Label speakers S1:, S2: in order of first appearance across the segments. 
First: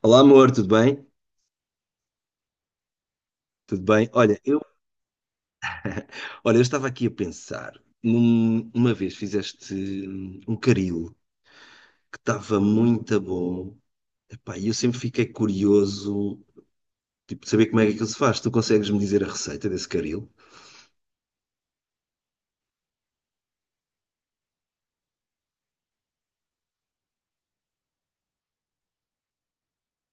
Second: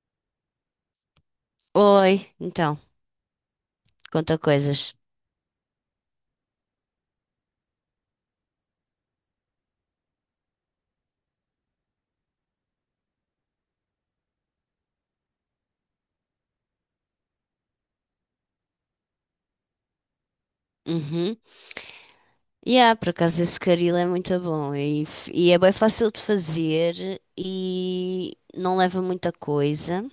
S1: Olá, amor, tudo bem?
S2: Oi, então,
S1: Tudo bem?
S2: conta coisas.
S1: Olha, eu estava aqui a pensar. Uma vez fizeste um caril que estava muito bom. Epá, e eu sempre fiquei curioso, tipo, de saber como é que aquilo se faz. Tu consegues me dizer a receita desse caril?
S2: Uhum. Yeah, por acaso esse caril é muito bom e é bem fácil de fazer e não leva muita coisa.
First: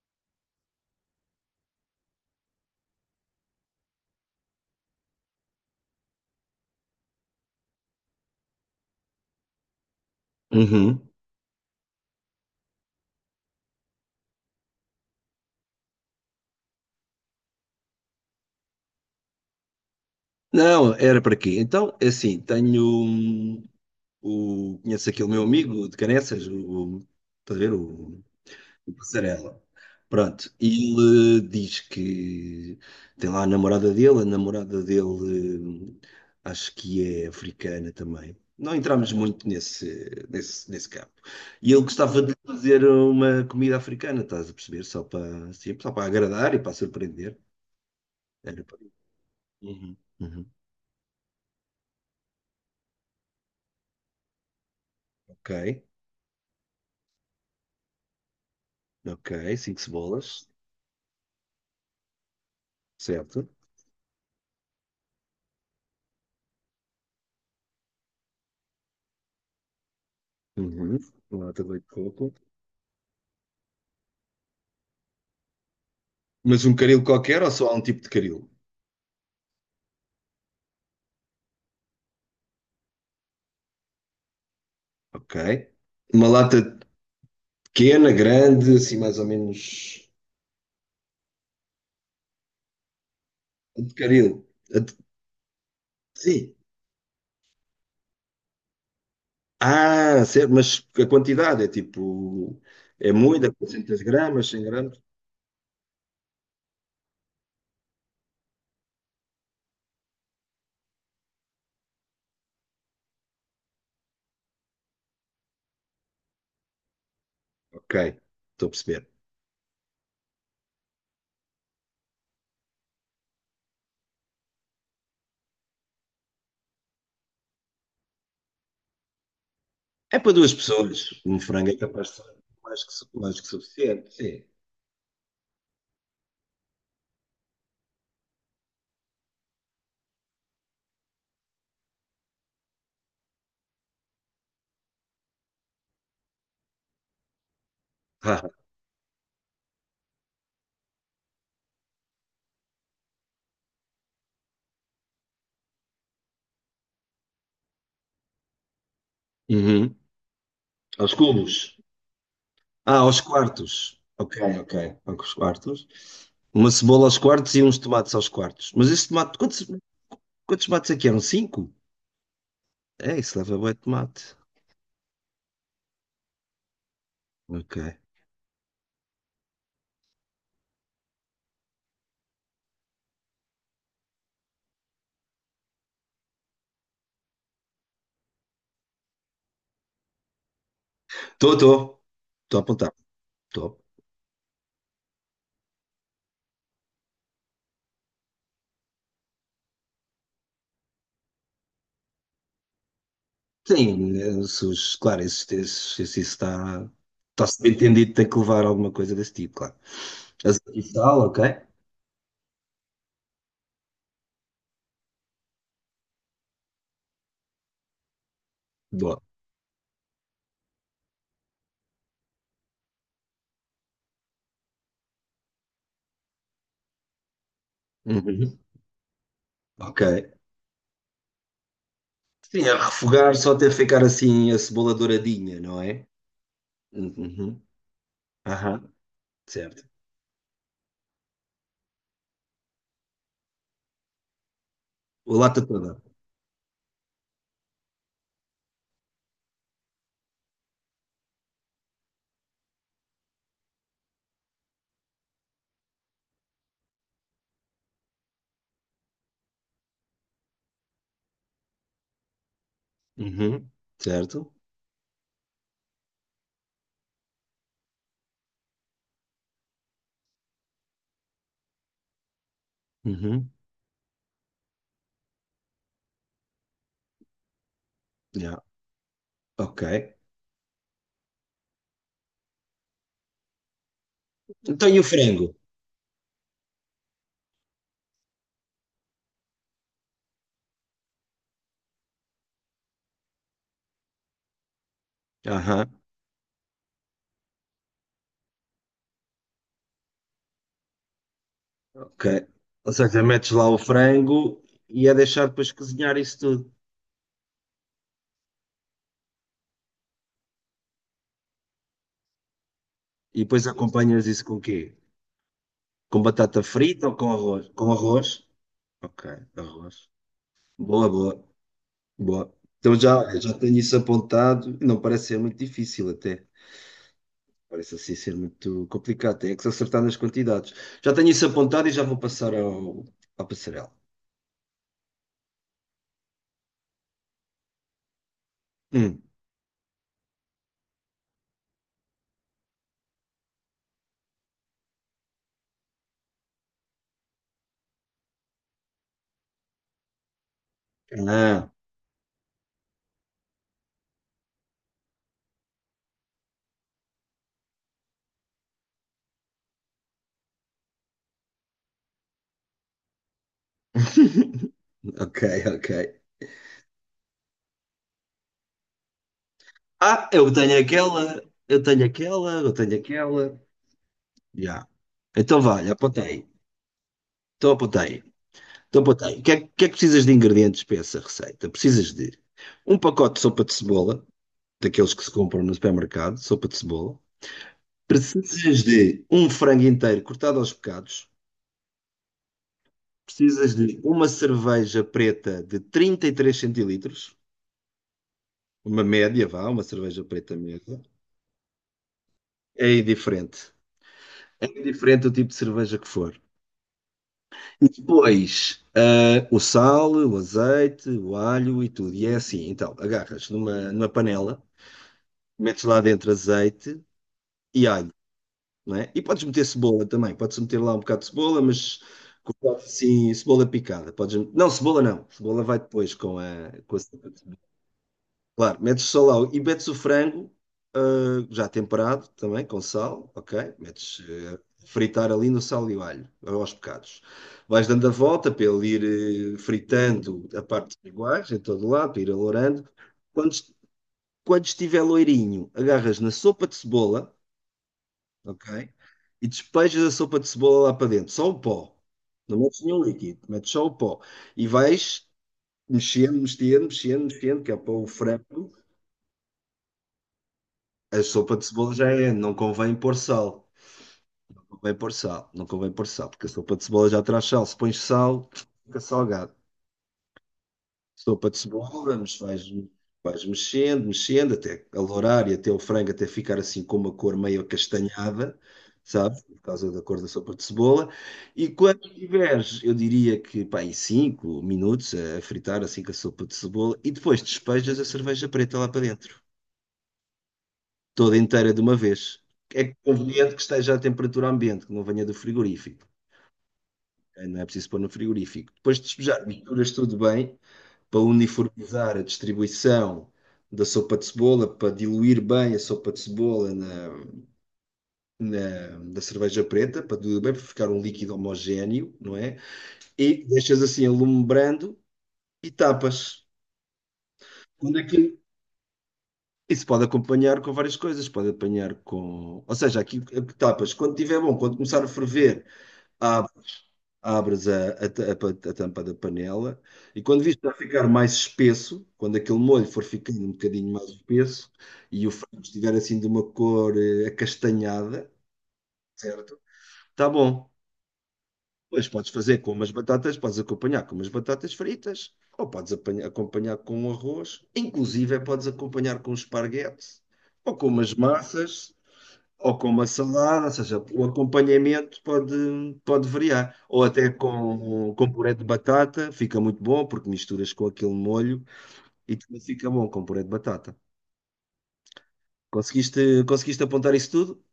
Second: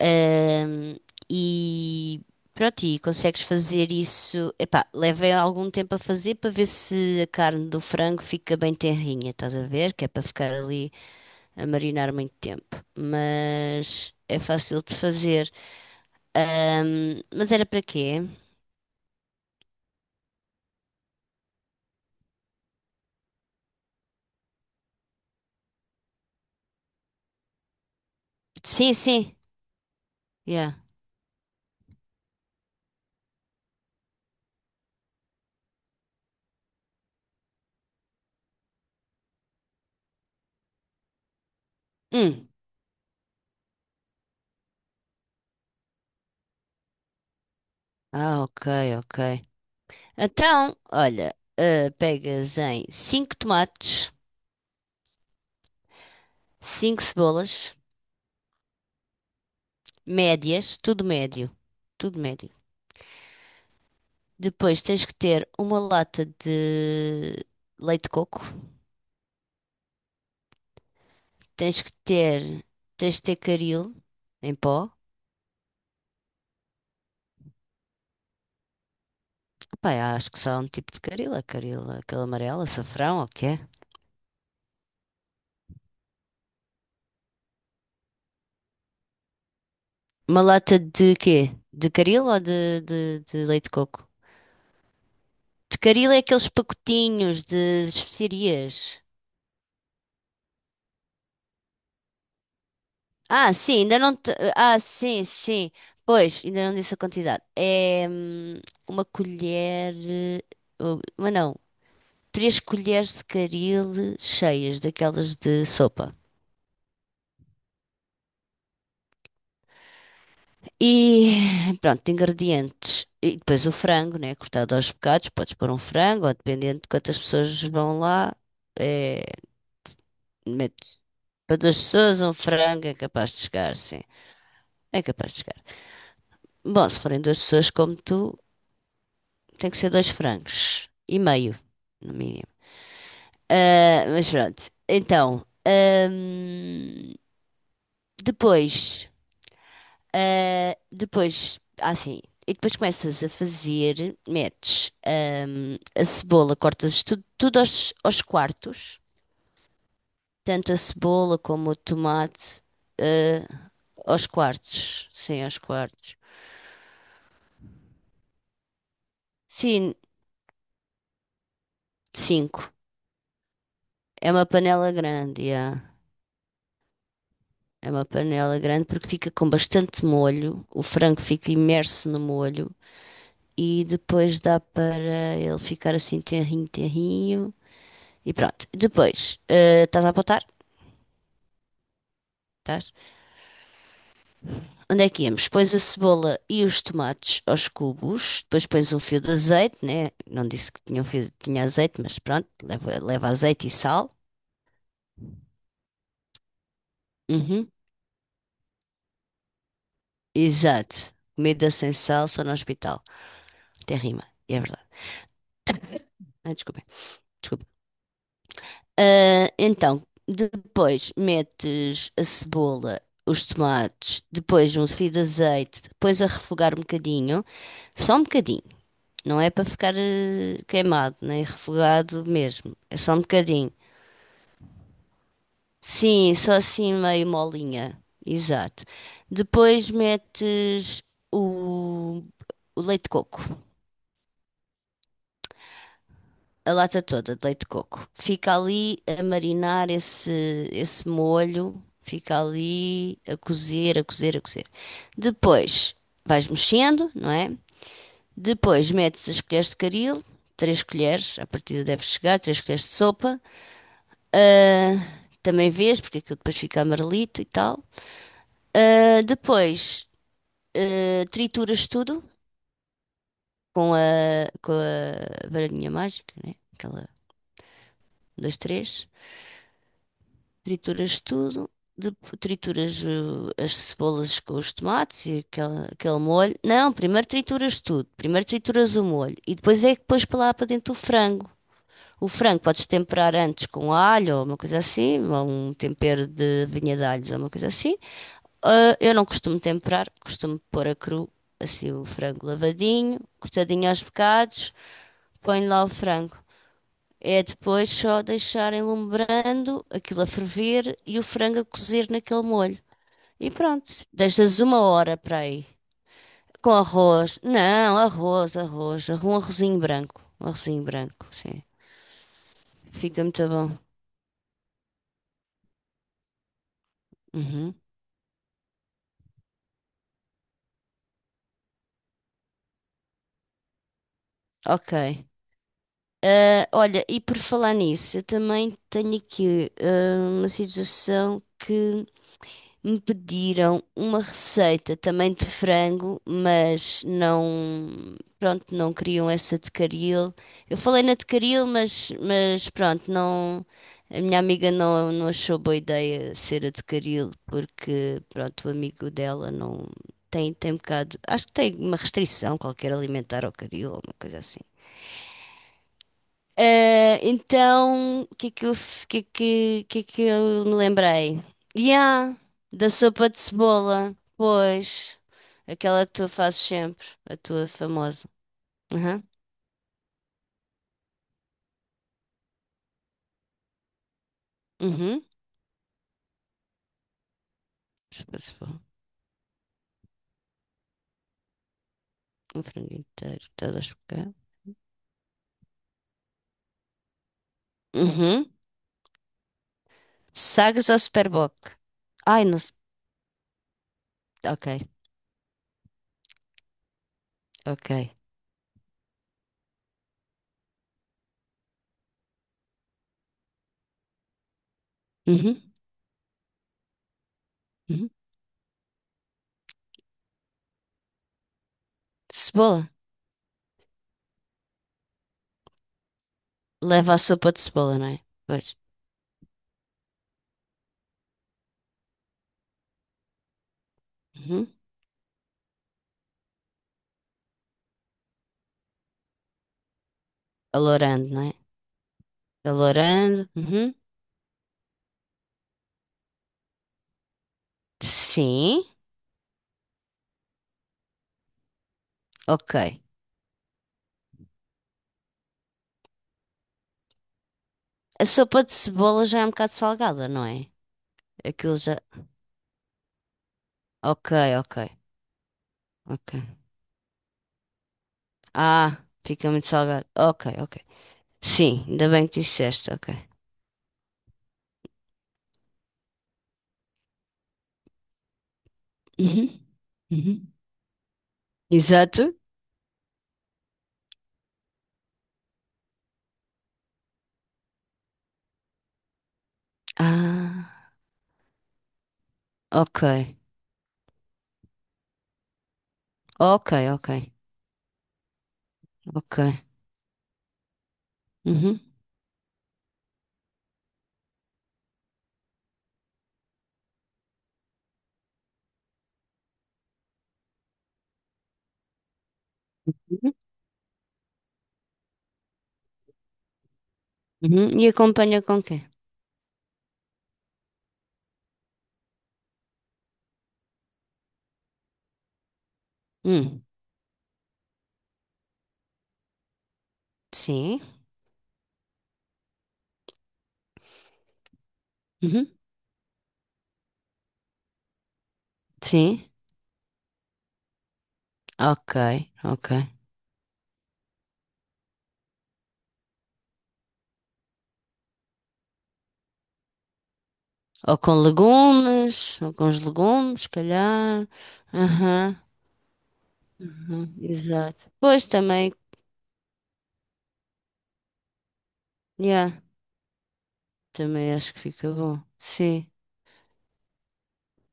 S2: Ahm, e pronto, e consegues fazer isso. Epá, leva algum tempo a fazer para ver se a carne do frango fica bem tenrinha, estás a ver? Que é para ficar ali
S1: Uhum.
S2: a marinar muito tempo. Mas é fácil de fazer. Mas era para quê?
S1: Não, era para quê? Então, é assim, tenho o. Conheço aquele meu amigo de Caneças, o. Estás a ver? O
S2: Sim, sim.
S1: Passarela. Pronto,
S2: Yeah.
S1: ele diz que tem lá a namorada dele, acho que é africana também. Não entramos muito nesse campo. E ele gostava de
S2: Hum.
S1: fazer uma comida africana, estás a perceber? Só para agradar e para surpreender.
S2: Ah,
S1: Era
S2: ok,
S1: para-
S2: ok.
S1: Uhum, uhum.
S2: Então, olha, pegas em 5 tomates,
S1: Ok,
S2: cinco cebolas,
S1: ok, cinco cebolas,
S2: médias, tudo médio, tudo médio.
S1: certo.
S2: Depois tens que ter uma lata de leite de coco,
S1: Uhum. Uma lata de
S2: tens
S1: leite de
S2: que
S1: coco.
S2: ter, tens de ter caril em pó.
S1: Mas um caril qualquer ou só há um tipo de caril?
S2: Epá, eu acho que só há um tipo de caril, é caril, aquele amarelo, açafrão, ou o que é?
S1: Ok. Uma lata pequena, grande, assim mais ou menos.
S2: Uma lata de quê? De caril ou de leite de
S1: A de
S2: coco?
S1: caril. A de-
S2: Tecaril é aqueles
S1: Sim.
S2: pacotinhos de especiarias.
S1: Ah, certo, mas a quantidade é tipo. É muita,
S2: Ah, sim, ainda
S1: 400
S2: não te...
S1: gramas, 100
S2: Ah,
S1: gramas.
S2: sim, sim. Pois, ainda não disse a quantidade. É uma colher. Oh, Mas não. Três colheres de caril cheias, daquelas de sopa.
S1: Ok, estou a perceber.
S2: E pronto, ingredientes. E depois o frango, né? Cortado aos bocados. Podes pôr um frango, ou dependendo de quantas pessoas vão lá. É,
S1: É para duas pessoas.
S2: metes
S1: Um
S2: para
S1: frango
S2: duas
S1: é capaz de
S2: pessoas,
S1: ser
S2: um frango é capaz de
S1: mais que
S2: chegar, sim.
S1: suficiente. Sim.
S2: É capaz de chegar. Bom, se forem duas pessoas como tu, tem que ser dois francos e meio, no mínimo. Ah, mas pronto, então,
S1: Ah,
S2: depois, depois, assim, e depois começas a fazer, metes, a cebola, cortas tudo, tudo aos quartos,
S1: uhum.
S2: tanto a
S1: Aos
S2: cebola
S1: cubos.
S2: como o tomate,
S1: Ah, aos
S2: ah,
S1: quartos. Ok, ok, ok, aos
S2: aos
S1: quartos.
S2: quartos.
S1: Uma cebola aos quartos e uns tomates aos quartos. Mas esse tomate, quantos,
S2: Sim,
S1: quantos tomates é que eram? Cinco?
S2: cinco.
S1: É, isso leva bué de tomate.
S2: É uma panela grande, yeah.
S1: Ok.
S2: É uma panela grande porque fica com bastante molho, o frango fica imerso no molho e depois dá para ele ficar assim terrinho, terrinho e pronto. Depois, estás a apontar?
S1: Estou, estou. Estou a apontar.
S2: Estás?
S1: Estou.
S2: Onde é que íamos? Pões a cebola e os tomates aos cubos, depois pões um fio de azeite, né? Não disse que tinha um fio, tinha azeite, mas pronto, leva azeite e sal.
S1: Sim, se os- claro, se isso está
S2: Uhum.
S1: subentendido, tem que levar alguma coisa desse tipo, claro. Azeite e
S2: Exato.
S1: sal, ok?
S2: Comida sem sal só no hospital. Tem rima, é verdade. Ah, desculpem. Desculpem.
S1: Boa.
S2: Ah, então, depois metes a cebola, os tomates, depois um fio de azeite, depois a refogar um bocadinho, só um
S1: Uhum.
S2: bocadinho, não é para ficar
S1: Ok.
S2: queimado, nem refogado
S1: Sim, a
S2: mesmo, é só um
S1: refogar só até
S2: bocadinho.
S1: ficar assim a cebola douradinha, não é?
S2: Sim, só assim meio
S1: Uhum.
S2: molinha, exato.
S1: Aham, certo.
S2: Depois metes o, o leite de coco,
S1: O lata toda.
S2: a lata toda de leite de coco. Fica ali a marinar esse molho, fica ali a cozer, a cozer, a cozer. Depois vais mexendo, não é? Depois metes as colheres de caril, três colheres, à partida deve chegar, três colheres de sopa.
S1: Uhum. Certo.
S2: Ah, também vês, porque aquilo depois fica amarelito e tal. Ah, depois trituras tudo
S1: Uhum.
S2: com a varinha mágica, né? Aquela, dois,
S1: Yeah.
S2: três.
S1: Ok.
S2: Trituras tudo, de trituras as cebolas com os
S1: Então e o
S2: tomates e
S1: frango?
S2: aquele molho. Não, primeiro trituras tudo, primeiro trituras o molho e depois é que pões para lá para dentro o frango. O frango podes temperar antes com alho ou uma coisa assim, ou um
S1: Aham,
S2: tempero de vinha de alhos ou uma coisa assim. Ah, eu não costumo temperar, costumo pôr a cru, assim o frango
S1: ok. Ou
S2: lavadinho,
S1: seja, metes lá o
S2: cortadinho aos
S1: frango
S2: bocados,
S1: e é deixar
S2: ponho
S1: depois
S2: lá o
S1: cozinhar
S2: frango.
S1: isso tudo.
S2: É depois só deixar enlumbrando, aquilo a ferver e o frango a cozer naquele molho.
S1: E
S2: E
S1: depois
S2: pronto,
S1: acompanhas isso com
S2: deixas
S1: o
S2: uma
S1: quê?
S2: hora para aí.
S1: Com batata
S2: Com
S1: frita ou com
S2: arroz.
S1: arroz? Com
S2: Não,
S1: arroz?
S2: arroz, arroz.
S1: Ok,
S2: Um arrozinho
S1: arroz.
S2: branco. Um arrozinho
S1: Boa,
S2: branco,
S1: boa,
S2: sim.
S1: boa. Então já,
S2: Fica muito
S1: já tenho
S2: bom.
S1: isso apontado. Não parece ser muito difícil até.
S2: Uhum.
S1: Parece assim ser muito complicado. Tem é que se acertar nas quantidades. Já tenho isso apontado e já vou passar à Passarela.
S2: Ok. Ah, olha, e por falar nisso, eu também tenho
S1: Hum.
S2: aqui uma situação que me pediram uma receita também de frango, mas não, pronto, não queriam essa de caril. Eu falei na de caril,
S1: Ah,
S2: mas pronto, não, a minha amiga não, não achou boa ideia ser a de caril, porque pronto, o amigo dela não tem um bocado, acho que tem uma restrição qualquer alimentar ao caril ou uma coisa assim.
S1: ok, ok.
S2: Então, o que é que eu, f- que é que
S1: Ah, eu
S2: eu me
S1: tenho aquela,
S2: lembrei?
S1: eu tenho
S2: Yeah,
S1: aquela, eu
S2: da
S1: tenho
S2: sopa de
S1: aquela.
S2: cebola,
S1: Já.
S2: pois.
S1: Então vai,
S2: Aquela que tu
S1: apontei.
S2: fazes sempre, a tua
S1: Então apontei.
S2: famosa.
S1: Então, boa
S2: Aham,
S1: tarde. O que é que precisas de ingredientes para essa receita? Precisas de um pacote de sopa de cebola, daqueles que
S2: uhum.
S1: se compram no supermercado, sopa de cebola.
S2: Sopa de cebola,
S1: Precisas de um frango inteiro cortado aos bocados.
S2: um frango inteiro,
S1: Precisas
S2: todo as
S1: de uma
S2: bocadas.
S1: cerveja preta de 33 centilitros,
S2: Uhum.
S1: uma média, vá, uma cerveja preta
S2: Sagres ou
S1: média.
S2: superboc? Ai, não sei.
S1: É indiferente. É
S2: Ok,
S1: indiferente o tipo de cerveja que for. E
S2: ok.
S1: depois, o sal, o azeite, o alho e tudo. E é assim, então, agarras numa panela,
S2: Uhum,
S1: metes lá dentro azeite e
S2: uhum.
S1: alho, não é? E podes meter cebola também, podes meter lá um bocado de cebola, mas cortado
S2: Cebola.
S1: assim, cebola picada. Podes. Não, cebola não, cebola vai depois com a...
S2: Leva a sopa de cebola, não é? Pois.
S1: Claro, metes só lá e metes o frango já temperado também, com sal, ok? Metes ah,
S2: Uhum.
S1: fritar ali no sal e o alho, aos bocados. Vais dando a volta para ele ir fritando a parte dos
S2: Alourando, não
S1: iguais,
S2: é?
S1: em todo lado, para ir alourando.
S2: Alourando.
S1: Quando, est-
S2: Uhum.
S1: Quando estiver loirinho, agarras na sopa de cebola,
S2: Sim,
S1: ok? E despejas a sopa de cebola lá para dentro, só o pó. Não
S2: ok.
S1: metes nenhum líquido, metes só o pó. E vais mexendo, mexendo, mexendo, mexendo, que é para o
S2: A sopa
S1: frango.
S2: de cebola já é um bocado salgada, não é?
S1: A sopa de
S2: Aquilo
S1: cebola
S2: já.
S1: já é, não convém pôr sal.
S2: Ok,
S1: Não
S2: ok,
S1: convém pôr sal, não convém pôr sal,
S2: ok.
S1: porque a sopa de cebola já traz sal. Se pões sal,
S2: Ah,
S1: fica
S2: fica
S1: salgado.
S2: muito salgado. Ok, ok.
S1: Sopa de
S2: Sim, ainda
S1: cebola,
S2: bem
S1: mas
S2: que
S1: vais,
S2: disseste, ok.
S1: vais mexendo, mexendo, até alourar e até o frango até ficar assim com uma cor meio acastanhada, sabe?
S2: Uhum,
S1: Por causa da cor da
S2: uhum.
S1: sopa de cebola. E quando
S2: Exato.
S1: tiveres, eu diria que, pá, em 5 minutos a fritar assim com a sopa de cebola e depois despejas a cerveja preta lá para dentro,
S2: Ah,
S1: toda inteira de uma vez. É
S2: ok.
S1: conveniente que esteja à temperatura ambiente, que não venha do frigorífico.
S2: Ok, ok,
S1: Não é preciso pôr no frigorífico. Depois de
S2: ok.
S1: despejar, misturas tudo bem para
S2: Uhum,
S1: uniformizar a distribuição da sopa de cebola, para diluir bem a sopa de cebola na cerveja preta, para diluir bem, para ficar um líquido homogéneo, não é?
S2: uhum,
S1: E deixas assim alumbrando e tapas.
S2: uhum. E
S1: Quando é que
S2: acompanha com quê?
S1: isso pode acompanhar com várias coisas, pode apanhar com. Ou seja, aqui tapas, quando estiver bom, quando começar a ferver, há
S2: Hum,
S1: abres a ta- a pa- a tampa da panela e quando viste já
S2: sim.
S1: ficar mais espesso, quando aquele molho for ficando um bocadinho mais espesso e o
S2: Uhum,
S1: frango estiver assim de uma cor acastanhada,
S2: sim.
S1: certo? Tá bom.
S2: Ok,
S1: Pois podes fazer
S2: ok.
S1: com umas batatas, podes acompanhar com umas batatas fritas ou podes acompanhar com um arroz, inclusive é podes acompanhar com um esparguete ou com
S2: Ou com
S1: umas massas
S2: legumes, ou com
S1: ou
S2: os
S1: com uma
S2: legumes, se
S1: salada, ou seja, o
S2: calhar.
S1: acompanhamento
S2: Aham.
S1: pode variar. Ou
S2: Uhum,
S1: até
S2: exato.
S1: com,
S2: Pois
S1: com puré de
S2: também,
S1: batata, fica muito bom, porque misturas com aquele molho e
S2: yeah,
S1: também fica bom com puré de batata.
S2: também acho que fica bom. Sim.
S1: Conseguiste, conseguiste apontar isso tudo?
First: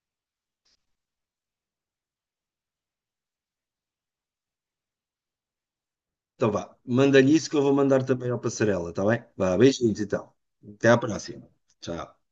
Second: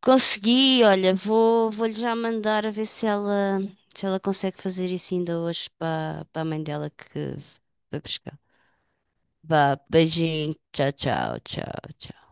S2: Consegui, olha, vou-lhe já mandar a ver se ela, consegue fazer isso ainda hoje para a
S1: Então
S2: mãe
S1: vá,
S2: dela
S1: manda-lhe
S2: que
S1: isso que eu vou
S2: vai
S1: mandar também
S2: buscar.
S1: ao Passarela, está bem? Vá,
S2: Vá,
S1: beijinhos então.
S2: beijinho,
S1: Até
S2: tchau,
S1: à
S2: tchau,
S1: próxima.
S2: tchau,
S1: Tchau.
S2: tchau.